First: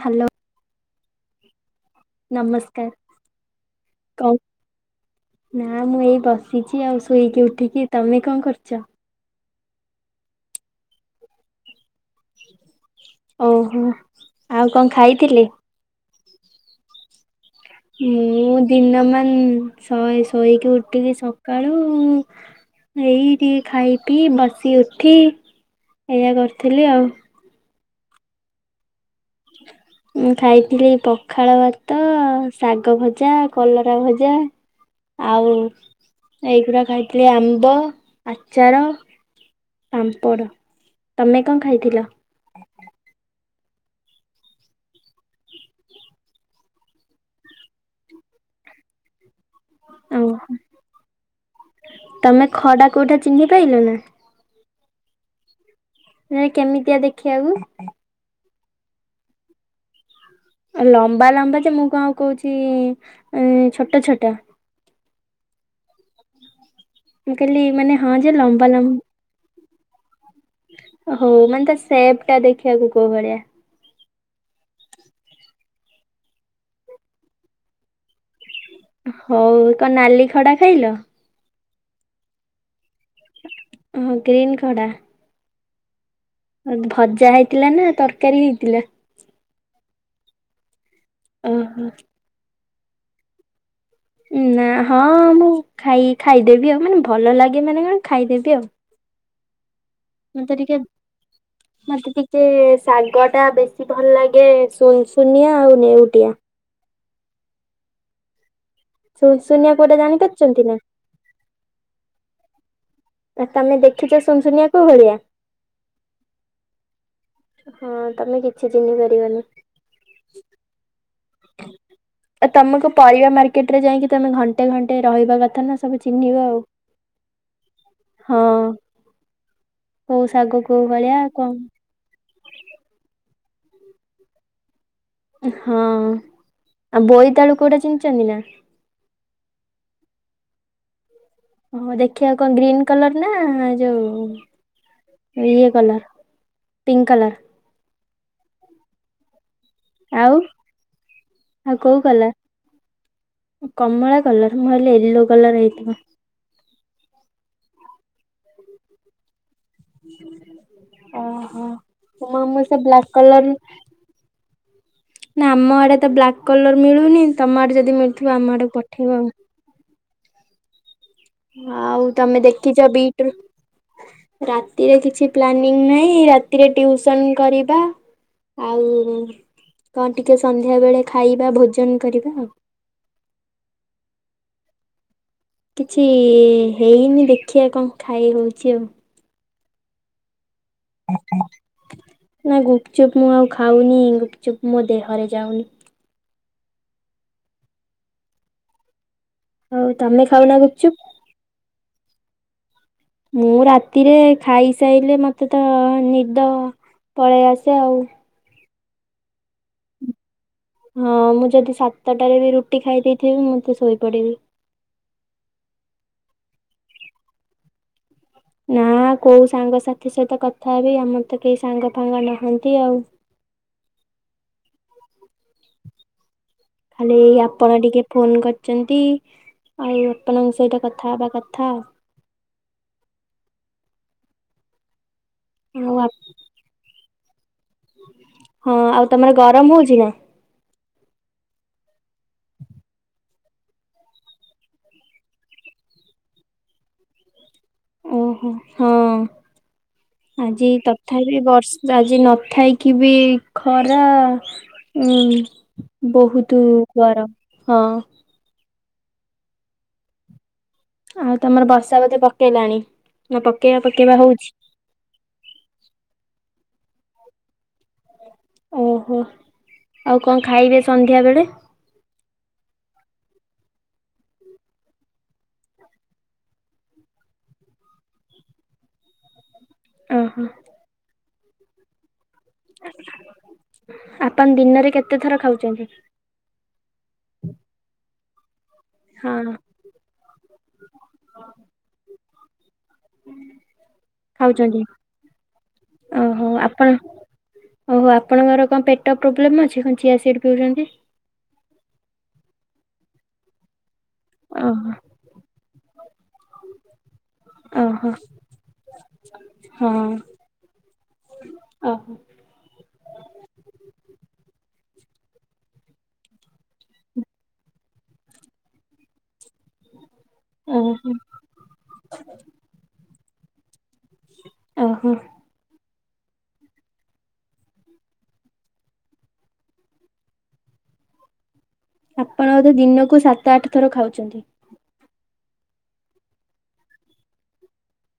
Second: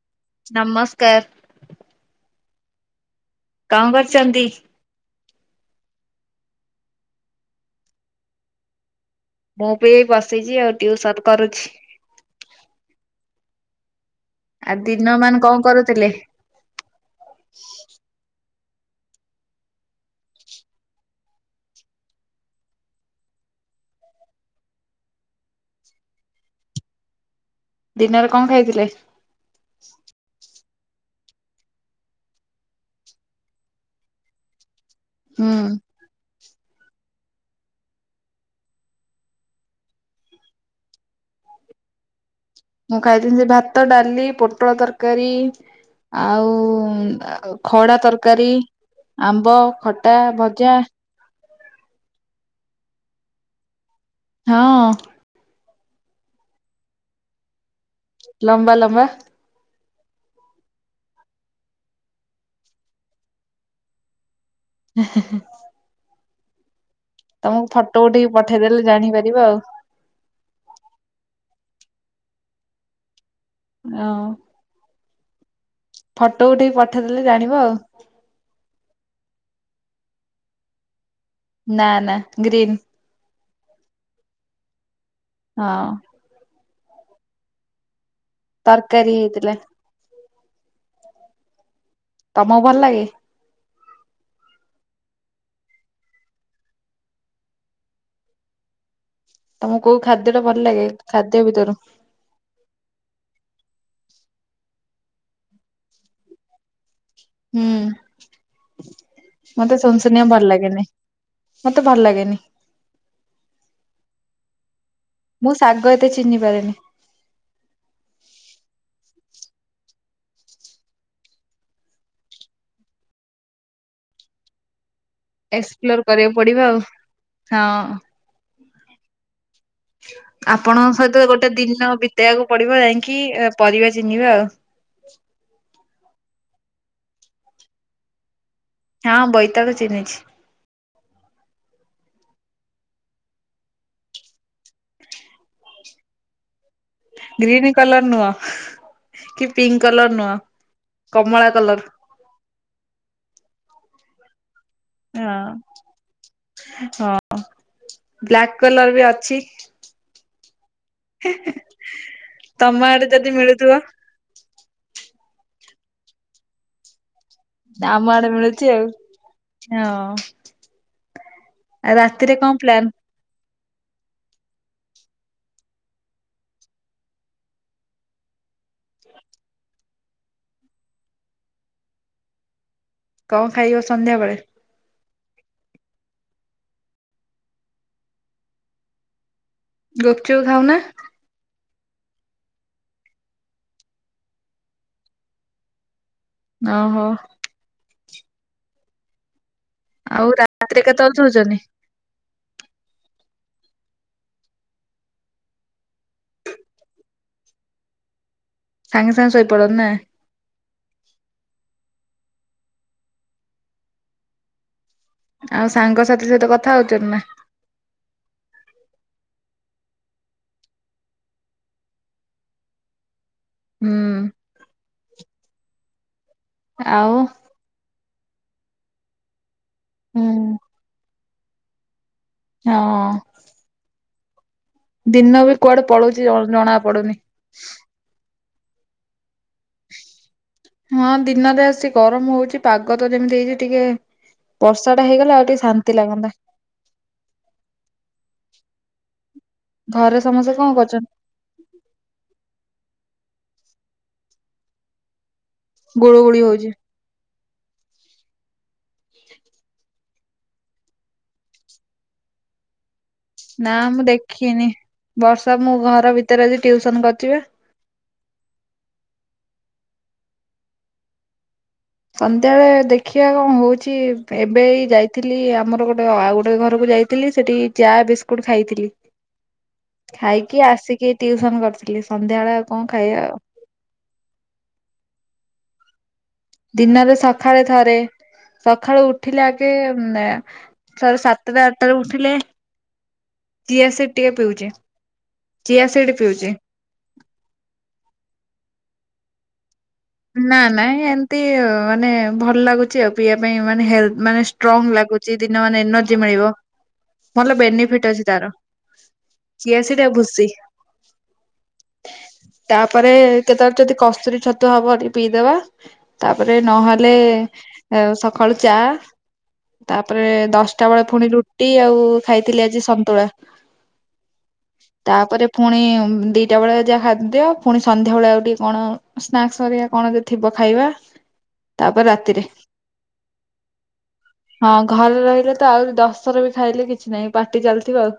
Hello. ନମସ୍କାର। ନମସ୍କାର। କଅଁ କଣ କରଚନ୍ତି? ନା ମୁଁ ଏଇ ବସିଛି ଆଉ ଶୋଇକି ଉଠିକି ତମେ କଅଁ କରୁଛ? ମୁଁ ବି ଏଇ ବସିଛି ଆଉ ଟିଉସନ କରୁଛି। ଓହୋ। ଆଉ କଣ ଦିନ ମାନ ଖାଇଥିଲେ? କଆ ଅଁ କରୁଥିଲେ? ମୁଁ ଦିନ ମାନ ଶୋ ଶୋଇକି ଉଠିଲି ସକାଳୁ ଏଇ ଟିକେ ଖାଇ ପିଇ ବସି ଉଠି ଏଇଆ କରୁଥିଲି ଆଉ। ଦିନରେ କଅଁ ଖାଇଥିଲେ? ମୁଁ ଖାଇଥିଲି ପଖାଳ ଭାତ ଶାଗ ଭଜା କଲରା ଭଜା ଆଉ ହୁଁ ଏଇଗୁଡା ଖାଇଥିଲି ଆମ୍ବ ଆଚାର। ପାମ୍ପଡ଼ ତମେ କଅଁ ଖାଇଥିଲ? ମୁଁ ଖାଇଥିଲି ଭାତ ଡାଲି ପୋଟଳ ତରକାରୀ। ଆଉ ଖଡ଼ା ତରକାରୀ ଆମ୍ବ ଖଟା ଆଉ ଭଜା ତମେ ଖଡା କୋଉଟା ଚିହ୍ନି ପାଇଲ ନା। ହଁ। ସେ କେମିତିଆ ଦେଖିବାକୁ? ଲମ୍ବା ଲମ୍ବା। ଲମ୍ବା ଲମ୍ବାଯେ ମୁଁ କଣ କହୁଚି ଉଁ ଛୋଟ ଛୋଟ। [inaudible] ମୁଁ ଖାଲି ତମକୁ ମାନେ ଫଟୋ ଉଠେଇକି ହଁଯେ ଲମ୍ବା ପଠେଇଦେଲେ ଲମ୍ ଜାଣିପାରିବ ଆଉ ହଉ ମାନେ ତାସେପ୍ ଟା ଦେଖିବାକୁ କୋଉ ଭଳିଆ? ଆଉ? ଫଟୋ ଉଠେଇକି ପଠେଇଦେଲେ ଜାଣିବ ଆଉ। ହଉ କଣ ନାଲି ଖଡ଼ା ଖାଇଲ? ନା ନା ଗ୍ରୀନ୍। ଓହୋ ଗ୍ରୀନ୍ ଖଡ଼ା। ହଁ। ଭଜା ହେଇଥିଲାନା ତର ତରକାରୀ ହେଇଥିଲା। ଓହୋ। ତମକୁ ଭଲ ଲାଗେ? ନା ହଁ ମୁଁ ଖାଇ ଖାଇଦେବି ଆଉ ମାନେ ଭଲ ଲାଗେ ମାନେ କଣ ଖାଇଦେବି ଆଉ। ତମକୁ କୋଉ ଖାଦ୍ୟଟା ଭଲ ଲାଗେ ଖାଦ୍ୟ ଭିତରୁ? ତେ ଶାଗଟା ବେଶୀ ଭଲ ଲାଗେ ସୁନ୍ ସୁନିଆ ଆଉ ନେଉଟିଆ। ହୁଁ ସୁନସୁନିଆ ମତେ କୋଉଟା ସୁନ୍ ସୁନିଆ ଭଲ ଜାଣିପାରୁଛନ୍ତି ନା ଲଗେନି। ମତେ ଭଲ ଲାଗେନି। ଆ ତମେ ଦେଖିଚ ସୁୁନସୁନିଆ କୋଉ ଭଳିଆ? ମୁଁ ଶାଗ ଏତେ ଚିହ୍ନି ପାରିନି। ଅଁ ହଁ ତମେ କିଛି ଚିହ୍ନିପାରିବନି। ଆ ତମକୁ ପରିବା ମାର୍କେଟରେ ଯାଇକି ତମେ ଘଣ୍ଟ ଏକ୍ସପ୍ଲୋର କରିବାକୁ ପଡ଼ିବ ଆଉ ହଁ। ହଁ କୋଉ ଶାଗ କୋଉ ଆପଣଙ୍କ ଭଳିଆ ସହିତ ଗୋଟେ କଣ ଦିନ ବି ତେଇବାକୁ ପଡ଼ିବ ଯାଇଁକି ପରିବା ଚିହ୍ନିବା ଆଉ। ହଁ ଆଉ ବୋଇତାଳୁ କୋଉଟା ଚିିନିଚନ୍ତିନା? ହଁ ବୈତାଳୁ ଚିହ୍ନିଛି। ହଁ ଦେଖିବା କଣ ଗ୍ରୀନ କଲରନା ଯୋଉ ଇଏ colour pink colour? Green colour ନୁହ କି ପିଙ୍କ କଲର ନୁହ କମଳା କଲର। ଗଲା କମଳା କଲର ମୁଁ ଭାବିଲି ଏ ହଁ ହଁ ବ୍ଲାକ୍ କଲରବି ଅଛି। ଓହୋ ତମ ଆମସେ ଆଡେ ବ୍ଲାକ୍ ଯଦି କଲର ମିଳୁଥିବ। ନା ଆମ ଆଡ଼େତ ବ୍ଲାକ୍ କଲର ମିଳୁନି ତମ ଆଡ଼େ ଯଦି ମିଳୁଥିବ ଆମ ଆଡ଼େ ପଠେଇବ ଆଉ। ହଁ ଆ ଆଉ ରାତିରେ ତମେ କଣ ଦେଖିଛ ପ୍ଲାନ୍? ବିଟ ରାତିରେ କିଛି ପ୍ଲାନିଂ ନାହିଁ ରାତିରେ ଟିଉସନ୍ କରିବା ଆଉ କଣ ଟିକେ ସନ୍ଧ୍ୟା ବେଳେ ଖାଇବା ଭୋଜନ କରିବା ଆଉ। କଣ ଖାଇବ ସନ୍ଧ୍ୟାବେଳେ? କିଛି ହେଇନି ଦେଖିବା କଣ ଖାଇ ହଉଚି ଆଉ। ଗୁପଚୁପ୍ ଖାଉନା। ନା ଗୁପଚୁପ୍ ମୁଁ ଆଉ ଖାଉନି ଗୁପଚୁପ୍ ମୋ ଦେହରେ ଯାଉନି। ଓହୋ। ତମେ ଆଉ ଖାଉନା ରାତିରେ ଗୁପଚୁପ୍? କେତେବେଳେ ଶଉଛନ୍ତି? ମୁଁ ରାତିରେ ଖାଇସାଇଲେ ମତେ ତ ନିଦ ପଳେଇ ଆସେ ଆଉ। ସାଙ୍ଗେ ସାଙ୍ଗେ ଶୋଇପଡ ନା। ହଁ ମୁଁ ଯଦି ସାତଟାରେ ବି ରୁଟି ଖାଇ ଦେଇେଇଥିବି ମୁଁ ତ ଶୋଇପଡିବି। ଆଉ ସାଙ୍ଗସାଥି ସହିତ କଥା ହଉଛନ୍ତି ନା। ନା କୋଉ ସାଙ୍ଗସାଥି ସହିତ କଥା ହେବି ଆମର ତ କେହି ସାଙ୍ଗ ଫାଙ୍ଗ ନହାନ୍ତି ଆଉ। ହୁଁ। ଆଉ ଖାଲି ଆପଣ ଟିକେ ଫୋନ୍ କରିଚନ୍ତି ଆଉ ଆପଣଙ୍କ ସହିତ କଥା ହେବା କଥା। ହଁ। ଦିନ ବେଳ କୁଆଡେ ଆଉ ଆ- ପଳଉଚି ଜଣା ପଡୁନି। ହଁ ଆଉ ତମର ଗରମ ହଉଛି ନା। ହଁ ଦିନରେ ଆସି ଗରମ ହଉଛି ପାଗ ତ ଯେମିତି ହେଇଛି ଟିକେ ବର୍ଷା ଟା ହେଇଗଲେ ଆଉ ଟିକେ ଶାନ୍ତି ଲାଗନ୍ତା। ଓହୋ ହଁ ଘରେ ସମସ୍ତେ ଆଜି କଣ କରୁଛନ୍ତି ତଥାପି ବର୍ଷ ଆଜି ନଥାଇକି ବି ଖରା ଉ ଗୁଳୁ ଗୁଳି ବହୁତୁ ହଉଛି ଗରମ ହଁ। ଆଉ ତମର ବର୍ଷା ବୋଧେ ପକେଇଲାଣି ନା ପକେଇବା ମୁଁ ପକେଇବା ହଉଛି। ଦେଖିନି ବର୍ଷା ମୁଁ ଘର ଭିତରେ ଆଜି ଟିଉସନ କରୁଥିବେ। ଓହୋ ଆଉ କଣ ଖାଇବେ ସନ୍ଧ୍ୟା ବେଳେ। ସନ୍ଧ୍ୟାବେଳେ ଦେଖିଆ କଣ ହଉଛି ଏବେ ଏଇ ଯାଇଥିଲି ଆମର ଗୋଟେ ଆଉ ଗୋଟେ ଘରକୁ ଯାଇ ଥିଲି ସେଠି ଚା ବିସ୍କୁଟ ଖାଇଥିଲି। ଓହୋ ଖାଇକି ଆସିକି ଟିୟୁସନ କରିଥିଲି ସନ୍ଧ୍ୟାବେଳେ ଆଉ କଣ ଖାଇବା ଆଉ। ଆପନ ଦିନରେ କେତେ ଥର ଖାଉଚନ୍ତି? ଦିନରେ ସଖାଳେ ଥରେ ସଖାଳୁ ହଁ ଉଠିଲେ ଆଗେ ଉଁ ନା ତାରେ ସାତଟା ଆଟା ରେ ଉଠିଲେ ଚିଆ ସେଟ୍ ଟେ ପିଉଚି ଖାଉଛନ୍ତି ଚିଆ ସେଟ୍ ପିଉଚି। ପଲ୍ ଓହୋ ଆପଣଙ୍କର କଣ ପେଟ ପ୍ରୋବ୍ଲେମ୍ ଅଛି କି। ନା ନାଇ ଏମିତି ମାନେ ଭଲ ଲାଗୁଚି ଆଉ ପିଇବା ପାଇଁ ମାନେ ହେଲ ମାନେ ଓହୋ ଷ୍ଟ୍ରଙ୍ଗ ଲାଗୁ ଚି ଦିନ ମାନେ ଏନର୍ଜି ମିଳିବ। ଭଲ ବେନିଫିଟ୍ ଓହୋ ଅଛି ତାର ଚିଆ ହଁ ସିଟ୍ ଆଉ ଭୁସି। ଓହୋ। ତାପରେ କେତେବେଳେ ଯଦି କସ୍ତୁରୀ ଛତୁ ହବ। ଟି ପିଇଦବା ତାପରେ ନହେଲେ ସଖାଳୁ ଚା ତାପରେ ଦଶଟା ବେଳେ ଓହୋ ଫୁଣି ରୁଟି ଆଉ ଖାଇଥିଲି ଆଜି ସନ୍ତୁଳା। ଓହୋ ତାପରେ ଫୁଣି ଦିଟା ବେଳେ ଯାହା ଦିଅ ଫୁଣି ସନ୍ଧ୍ୟା ବେଳେ ଆଉ ଟିକେ କଣ ସ୍ନାକ୍ସ ହାରିକା କଣ ଯେ ଥିବ ଖାଇବା? ତାପରେ ରାତିରେ ଆପଣ ବୋଧେ ଦିନକୁ ସାତ ଆଠ ଥର ଖାଉଛନ୍ତି। ହଁ ଘରେ ରହିଲେ ତ ଆହୁରି ଦଶଥର ବି ଖାଇଲେ କିଛି ନାହିଁ ପାଟି ଚାଲିଥିବ ଆଉ।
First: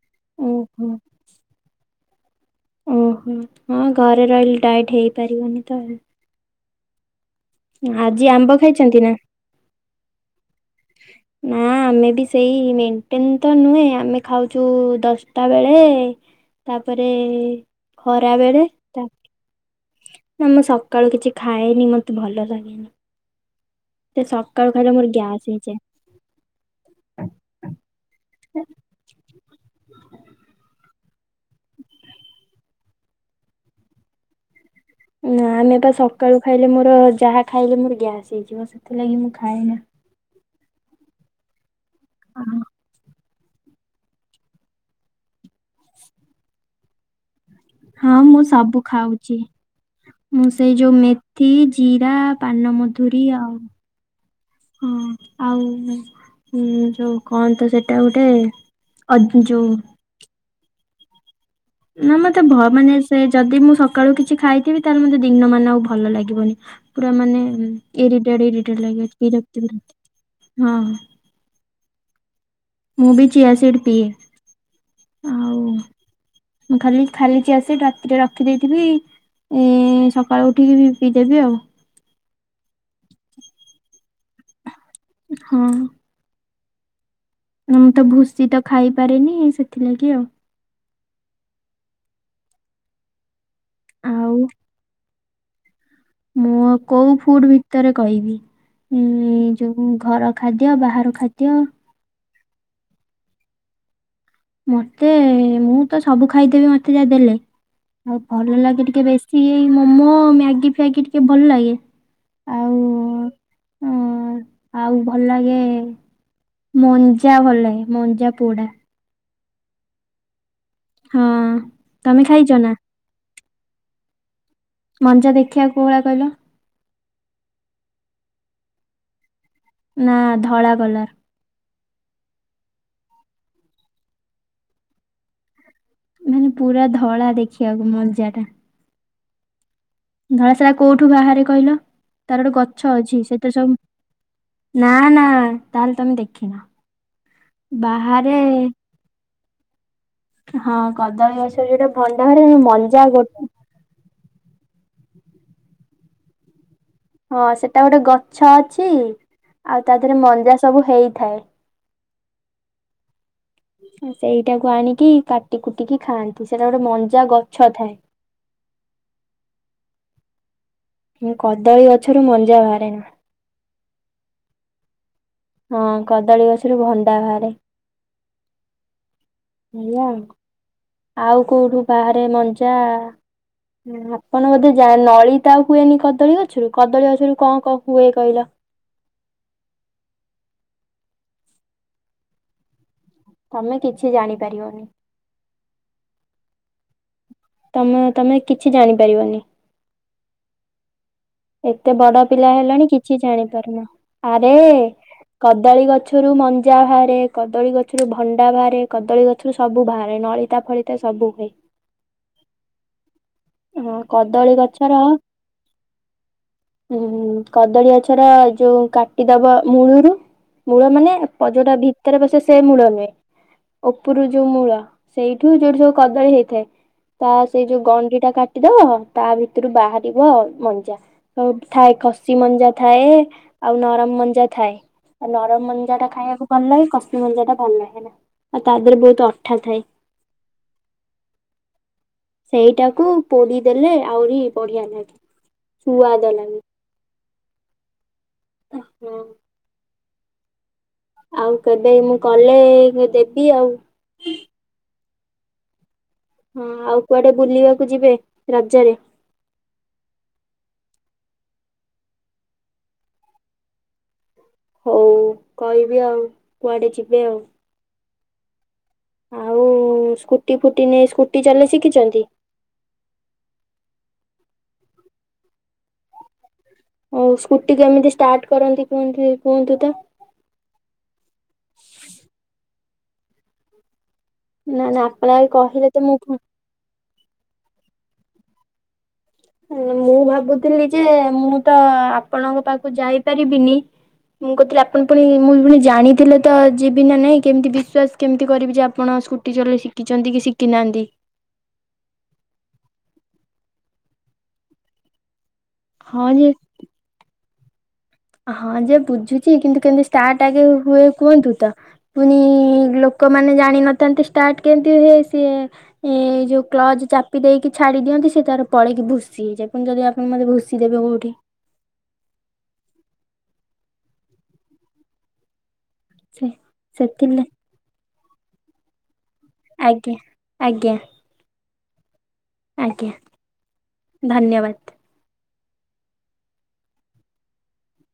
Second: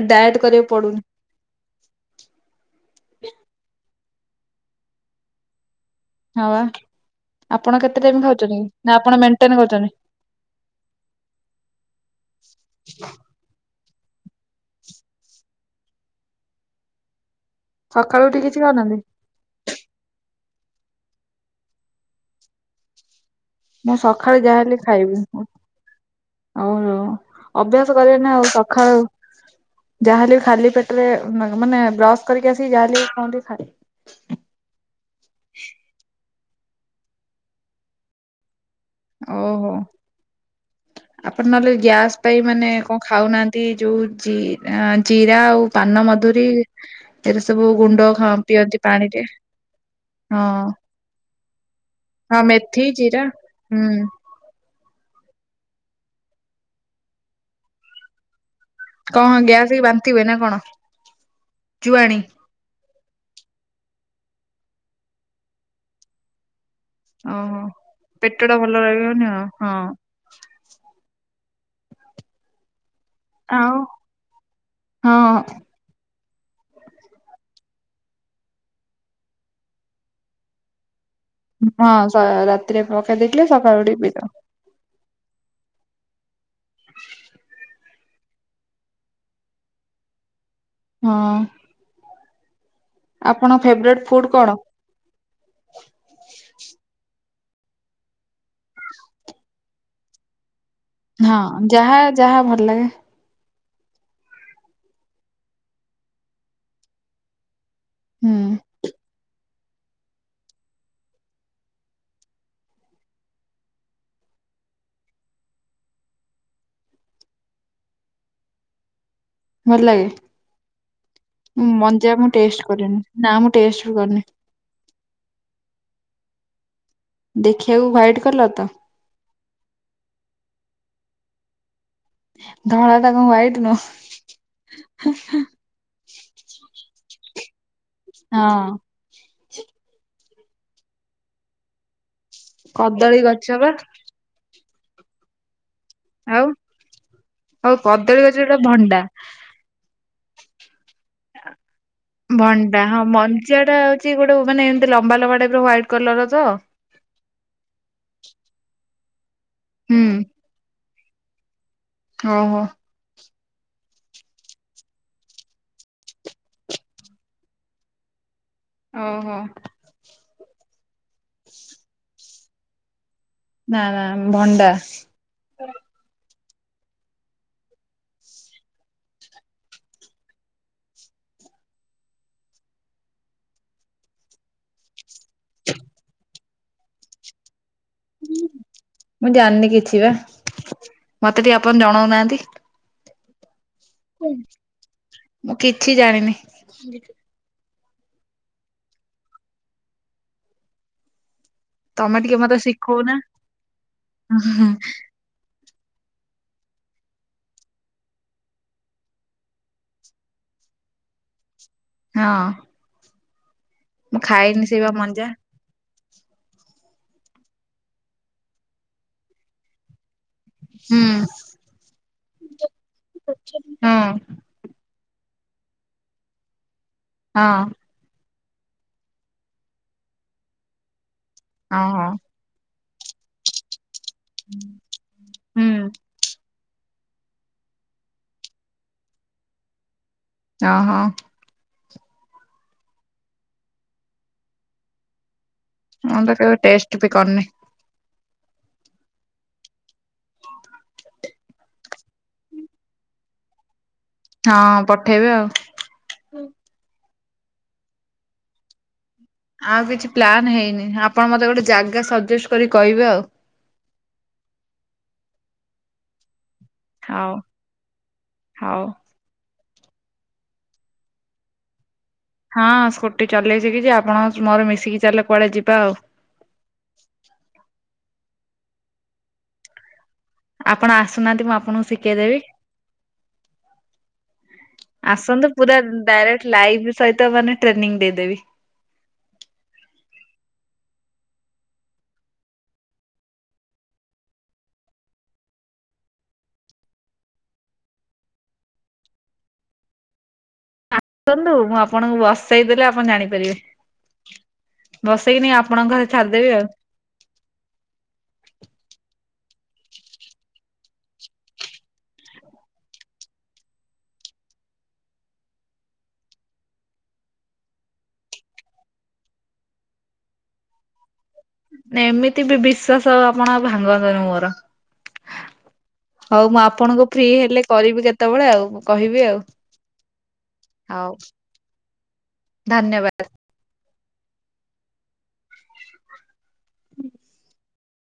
ଆଉ ଡାଏଟ୍ କରିବାକୁ ଓହୋ ପଡୁନି। ଓହୋ ହଁ ଘରେ ରହିଲି ଡାଇଟ୍ ହେଇପାରିବନି ତ ଆଉ। ହଁ ବା ଆପଣ କେତେ ଟାଇମ୍ ଆଜି ଆମ୍ବ ଖାଉଚନ୍ତି ନା ଖାଇଛନ୍ତି ଆପଣ ମେଣ୍ଟେନ କରୁଚନ୍ତି। ନା ଆମେ ବି ସେଇ ମେଣ୍ଟେନ ତ ନୁହେଁ ଆମେ ଖାଉଚୁ ଦଶଟା ବେଳେ ତାପରେ ସକାଳୁ ଖରା ଉଠି କିଛି ବେଳେ ଖାଉନାହାନ୍ତି ତା ନା ମୁଁ ସକାଳୁ କିଛି ଖାଏନି ମୋତେ ଭଲ ଲାଗେନି। ମୁଁ ସେ ସଖଳେ ଯାହାହେଲେ ସକାଳୁ ବି ଖାଇଲେ ମୋର ଖାଇବି ମୁଁ। ଗ୍ୟାସ୍ ହେଇଯାଏ। ଓହୋ ଅଭ୍ୟାସ କରିବେ ନା ଆଉ ସଖାଳୁ ଯାହାହେଲେ ବି ଖାଲି ପେଟରେ ମାନେ ବ୍ରସ୍ କରିକି ଆସି ଯାହାହେଲେ ବି କଣ ଟିକେ ଖାଇବେ। ହ [inaudible] ନା ଆମେ ପା ସକାଳୁ ଖାଇଲେ ମୋର ଯାହା ଖାଇଲେ ମୋର ଗ୍ୟାସ୍ ହେଇଯିବ ସେଥିଲାଗି ମୁଁ ଖାଏ ଓହୋ ନା। ଆପଣ ନଲେ ଗ୍ୟାସ୍ ପାଇଁ ମାନେ କଣ ଖାଉନାଆନ୍ତି। ତି ଯୋଉ ଜିରା ଜିରା ଆଉ ପାନ ମଧୁରୀ ଏରା ସବୁ ଗୁଣ୍ଡ ହଁ ଖ ମୁଁ ସବୁ ପିଅନ୍ତି ପାଣିରେ। ଖାଉଛି। ମୁଁ ହଁ ସେଇ ଯୋଉ ମେଥି ଜିରା ହଁ ମେଥି ପାନମଧୁରୀ ଜିରା ଆଉ ହୁଁ ହଁ ଆଉ ଯୋଉ କଅନ୍ତ ସେଟା ଗୋଟେ ଅ କଣ ଯୋଉ ଗ୍ୟାସ ହେଇ ବାନ୍ତି ହୁଏ ନା କଣ? ନା ଜୁଆଣି ମତେ ଭ ମାନେସ୍ ସେ ଯଦି ମୁଁ ସକାଳୁ କିଛି ଖାଇଥିବି ତାଲେ ମତେ ଦିନ ମାନ ଆଉ ଭଲ ଲାଗିବନି। ପୁରା ମାନେ ଓହୋ। ପେଟ ଇରିଟେଡ ଟା ଭଲ ଇରିଟେଡ ଲାଗିବ ରହିବନି ଆଉ ବିରକ୍ତି ହଁ ପୁରା ହଁ। ମୁଁ ବି ଚିଆ ଆଉ ସିଡ଼ ପିଏ ହଁ ଆଉ ମୁଁ ଖାଲି ଖାଲି ଚିଆ ସିଡ ରାତିରେ ରଖିଦେଇଥିବି ଏ ସକାଳୁ ଉଠିକି ବି ପିଇଦେବି ଆଉ। ହଁ ସ ରାତିରେ ପକେଇ ଦେଇଥିଲେ ସକଳୁ ଉଠିକି ପିଦବ। ହଁ। ମୁଁ ତ ଭୁସି ତ ଖାଇପାରେନି ସେଥିଲାଗି ଆଉ। ହଁ। ଆପଣ ଫେବ୍ରେଟ୍ ଫୁଡ୍ ଆଉ କଣ? ମୁଁ କୋଉ ଫୁଡ ଭିତରେ କହିବି ମୁଁ ଯୋଉ ଘର ଖାଦ୍ୟ ବାହାର ହଁ ଖାଦ୍ୟ ଯାହା ଯାହା ଭଲ ଲାଗେ ମତେ ମୁଁ ତ ସବୁ ଖାଇଦେବି ମତେ ଯାହା ଦେଲେ ଆଉ ହୁଁ ଭଲ ଲାଗେ ଟିକେ ବେଶୀ ଇ ସେଇ ମୋମୋ ମ୍ୟାଗି ଫ୍ୟାଗି ଟିକେ ଭଲ ଲାଗେ। ଆଉ ଅ ଆଉ ଭଲ ଲାଗେ ମଞ୍ଜା ଭଲ ଲାଗେ ମଞ୍ଜା ପୋଡା। ଭଲ ଲାଗେ ହଁ ମଞ୍ଜା ତମେ ମୁଁ ଖାଇଛ ନା? କରିନି ନା ମୁଁ ଟଷ୍ଟ ବି କରିନି। ମଞ୍ଜା ଦେଖିବାକୁ କୋଉ ଭଳିଆ କହିଲ? ଦେଖିବାକୁ ହୁଆଟ୍ କଲର୍ ତ। ନା ଧଳା କଲର୍। ଧଳା ଟା କଣ ହୁଆଟ୍ ନୁହଁ। ମାନେ ପୁରା ଧଳା ଦେଖିବାକୁ ମଜା ଟା ନୁହଁ। ଧଳା ସାରା କୋଉଠୁ ବାହାରେ କହିଲ ତାର ଗୋଟେ ଗଛ ଅଛି କଦଳୀ ସେଥିରେ ବା ସବୁ ନା ନା ତାହେଲେ ତମେ ଆଉ ଦେଖିନ ବାହାରେ ହୁଣ୍ଡା। ହଁ କଦଳୀ ଗଛ ଯୋଉଟା ଭଣ୍ଡା ଭରେ ମଞ୍ଜା ଗୋଟେ ଏଟା ହଉଛି ଗୋଟେ ମାନେ ଏମତି ଲମ୍ବା ଲମ୍ବା ଟାଇପ ର ହ୍ୱାଇଟ କଲର ର ତ। ହଁ ସେଟା ଗୋଟେ ଗଛ ଅଛି ଆଉ ତା ହୁଁ ଦେହରେ ମଞ୍ଜା ସବୁ ହେଇଥାଏ। ଓହୋ। ସେଇଟାକୁ ଆଣିକି କାଟି କୁଟିକି ଖାଆନ୍ତି ସେଇଟା ଗୋଟେ ମଞ୍ଜା ଗଛ ଥାଏ। ଓହୋ। ମୁଁ କଦଳୀ ଗଛରୁ ମଞ୍ଜା ବାହାରେ ନା। ନାଁ ନାଁ ଭଣ୍ଡା। ହଁ କଦଳୀ ଗଛରୁ ଭଣ୍ଡା ବାହାରେ। ଆଉ କୋଉଠୁ ବାହାରେ ମଞ୍ଜା ହୁଁ ଆପଣ ବୋଧେ ଯା ନଳିତା ଆଉ ହୁଏନି କଦଳୀ ଗଛରୁ କଦଳୀ ଗଛରୁ କଣ କଣ ହୁଏ କହିଲ? ମୁଁ ଜାଣିନି କିଛି ବା ମତେ ଟିକେ ଆପଣ ଜଣାଉନାହାନ୍ତି। ତମେ କିଛି ଜାଣିପାରିବନି। ମୁଁ କିଛି ଜାଣିନି। ତମ ତମେ କିଛି ଜାଣିପାରିବନି। ଏତେ ତମେ ବଡ ଟିକେ ପିଲା ମତେ ହେଲାଣି ଶିଖଉନା। କିଛି ଜାଣି ପାରୁନ ଆରେ କଦଳୀ ଗଛରୁ ମଞ୍ଜା ବାହାରେ କଦଳୀ ଗଛରୁ ଭଣ୍ଡା ବାହାରେ କଦଳୀ ଗଛରୁ ସବୁ ବାହାରେ ନଳିତା ଫଳି ତେ ସବୁ ହୁଏ। ହଁ। ହଁ ମୁଁ କଦଳୀ ଖାଇନି ସେଇ ବା ଗଛର ମଞ୍ଜା ଉୁଁ କଦଳୀ ଗଛର ଯୋଉ କାଟିଦବା ମୂଳୁରୁ ମୂଳ ହୁଁ ମାନେ ପ ଯୋଉଟା ଭିତରେ ବସେ ସେ ମୂଳ ନୁହେଁ ହଁ ଉପରୁ ଯୋଉ ମୂଳ ସେଇଠୁ ଯୋଉଠି ଯୋଉ କଦଳୀ ହେଇଥାଏ ତା ହଁ ସେଇ ଯୋଉ ଗଣ୍ଡି ଟା କା କାଟିଦବ ତା ଭିତରୁ ବାହାରିବ ମଞ୍ଜା ତ ଥାଏ ଓହୋ। ଖସ ଚି ମଞ୍ଜା ଥାଏ ଆଉ ନରମ ମଞ୍ଜା ଥାଏ ନରମ ହୁଁ ମଞ୍ଜା ଟା ଖାଇବାକୁ ଭଲ ଲାଗେ କସି ମଞ୍ଜା ଟା ଭଲ ଲାଗେ ନା ଆଉ ତା ଦେରେ ବହୁତ୍ ଅଠା ଥାଏ। ଅଁ ହଁ। ସେଇଟାକୁ ପୋଡ଼ି ଦେଲେ ଆହୁରି ବଢ଼ିଆ ଲାଗେ। ମୁଁ ସୁଆଦ ତ କେବେ ଲାଗେ। ଟେଷ୍ଟ ବି କରି ନିହି। ଓହୋ। ଆଉ କେବେ ମୁଁ କଲେ ଦେବି ଆଉ। ହଁ ପଠେଇବେ ଆଉ। ହଁ ଆଉ କୁଆଡେ ବୁଲିବାକୁ ଯିବେ ରଜରେ? ଆଉ କିଛି ପ୍ଲାନ୍ ହେଇନି ଆପଣ ମତେ ଗୋଟେ ଜାଗା ସଜେଷ୍ଟ କରି କହିବେ ଆଉ। ହଉ କହିବି ଆଉ କୁଆଡେ ଯିବେ ହଉ ଆଉ। ହଉ। ଆଉ ସ୍କୁଟି ଫୁଟି ନେଇ ସ୍କୁଟି ଚଲେଇ ଶିଖିଛନ୍ତି। ହଁ ସ୍କୁଟି ଚଲେଇ ଶିକିିଛି ଆପଣ ମୋର ମିଶିକି ଚାଲ କୁଆଡେ ଯିବା ଆଉ। ଆଉ ସ୍କୁଟି କେମିତି ଷ୍ଟାର୍ଟ କରନ୍ତି କୁହନ୍ତି କୁହନ୍ତି ତ। ଆପଣ ଆସୁନାହାନ୍ତି ମୁଁ ଆପଣଙ୍କୁ ଶିଖେଇ ଦେବି। ନା ନା ଆପଣ ଆଗେ ଆସନ୍ତୁ ପୁରା କହିଲେ ତ ମୁଁ ଡାଇରେକ୍ଟ ଲାଇଭ୍ ସହିତ ମାନେ ଟ୍ରେନିଂ ଦେଇଦେବି। ମୁଁ ଭାବୁଥିଲି ଯେ ମୁଁ ତ ଆପଣଙ୍କ ପାଖକୁ ଯାଇପାରିବିନି ମୁଁ କହୁଥିଲି ଆପଣ ପୁଣି ମୁଁ ପୁଣି ଜାଣିଥିଲେ ତ ଯିବି ନା ନାଇଁ କେମିତି ବିଶ୍ଵାସ କେମିତି କରିବି ଯେ ଆପଣ ସ୍କୁଟ୍ ଟି ଚଲେଇ ଶିଖିଛନ୍ତି କି ଶିଖିନାହାନ୍ତି। କୁନ୍ତୁ ମୁଁ ଆପଣଙ୍କୁ ବସାଇ ଦେଲେ ଆପଣ ଜାଣିପାରିବେ। ବସେଇକିନି ଆପଣଙ୍କ ଘରେ ହଁ ଛାଡି ଯେ ଦେବି ଆଉ। ହଁ ଯେ ବୁଝୁଛି କିନ୍ତୁ କେମିତି ଷ୍ଟାର୍ଟ ଆଗେ ହୁଏ କୁହନ୍ତୁ ତ। ପୁଣି ଲୋକମାନେ ଜାଣିନଥାନ୍ତେ ଷ୍ଟାର୍ଟ କେମତି ହୁଏ ସିଏ ଏ ଯୋଉ କ୍ଲଜ ଚାପି ଦେଇକି ଛାଡି ଦିଅନ୍ତି ସେ ତାର ପଳେଇକି ଭୁସି ହେଇଯାଏ କିନ୍ତୁ ଯଦି ଆପ୍ ମତେ ଭୁସି ଦେବେ କୋଉଠି। ଏମିତି ବି ବିଶ୍ଵାସ ଆଉ ଆପଣ ଆଉ ଭାଙ୍ଗନ୍ତୁନି ମୋର। ହଉ ସେ ମୁଁ ଆପଣଙ୍କୁ ଫ୍ରି ସେଥିଲାଗି ହେଲେ କରିବି କେତେବେଳେ ଆଉ କହିବି ଆଉ। ଆଜ୍ଞା ଆଜ୍ଞା। ହଉ ଧନ୍ୟବାଦ। ଆଜ୍ଞା ଧନ୍ୟବାଦ।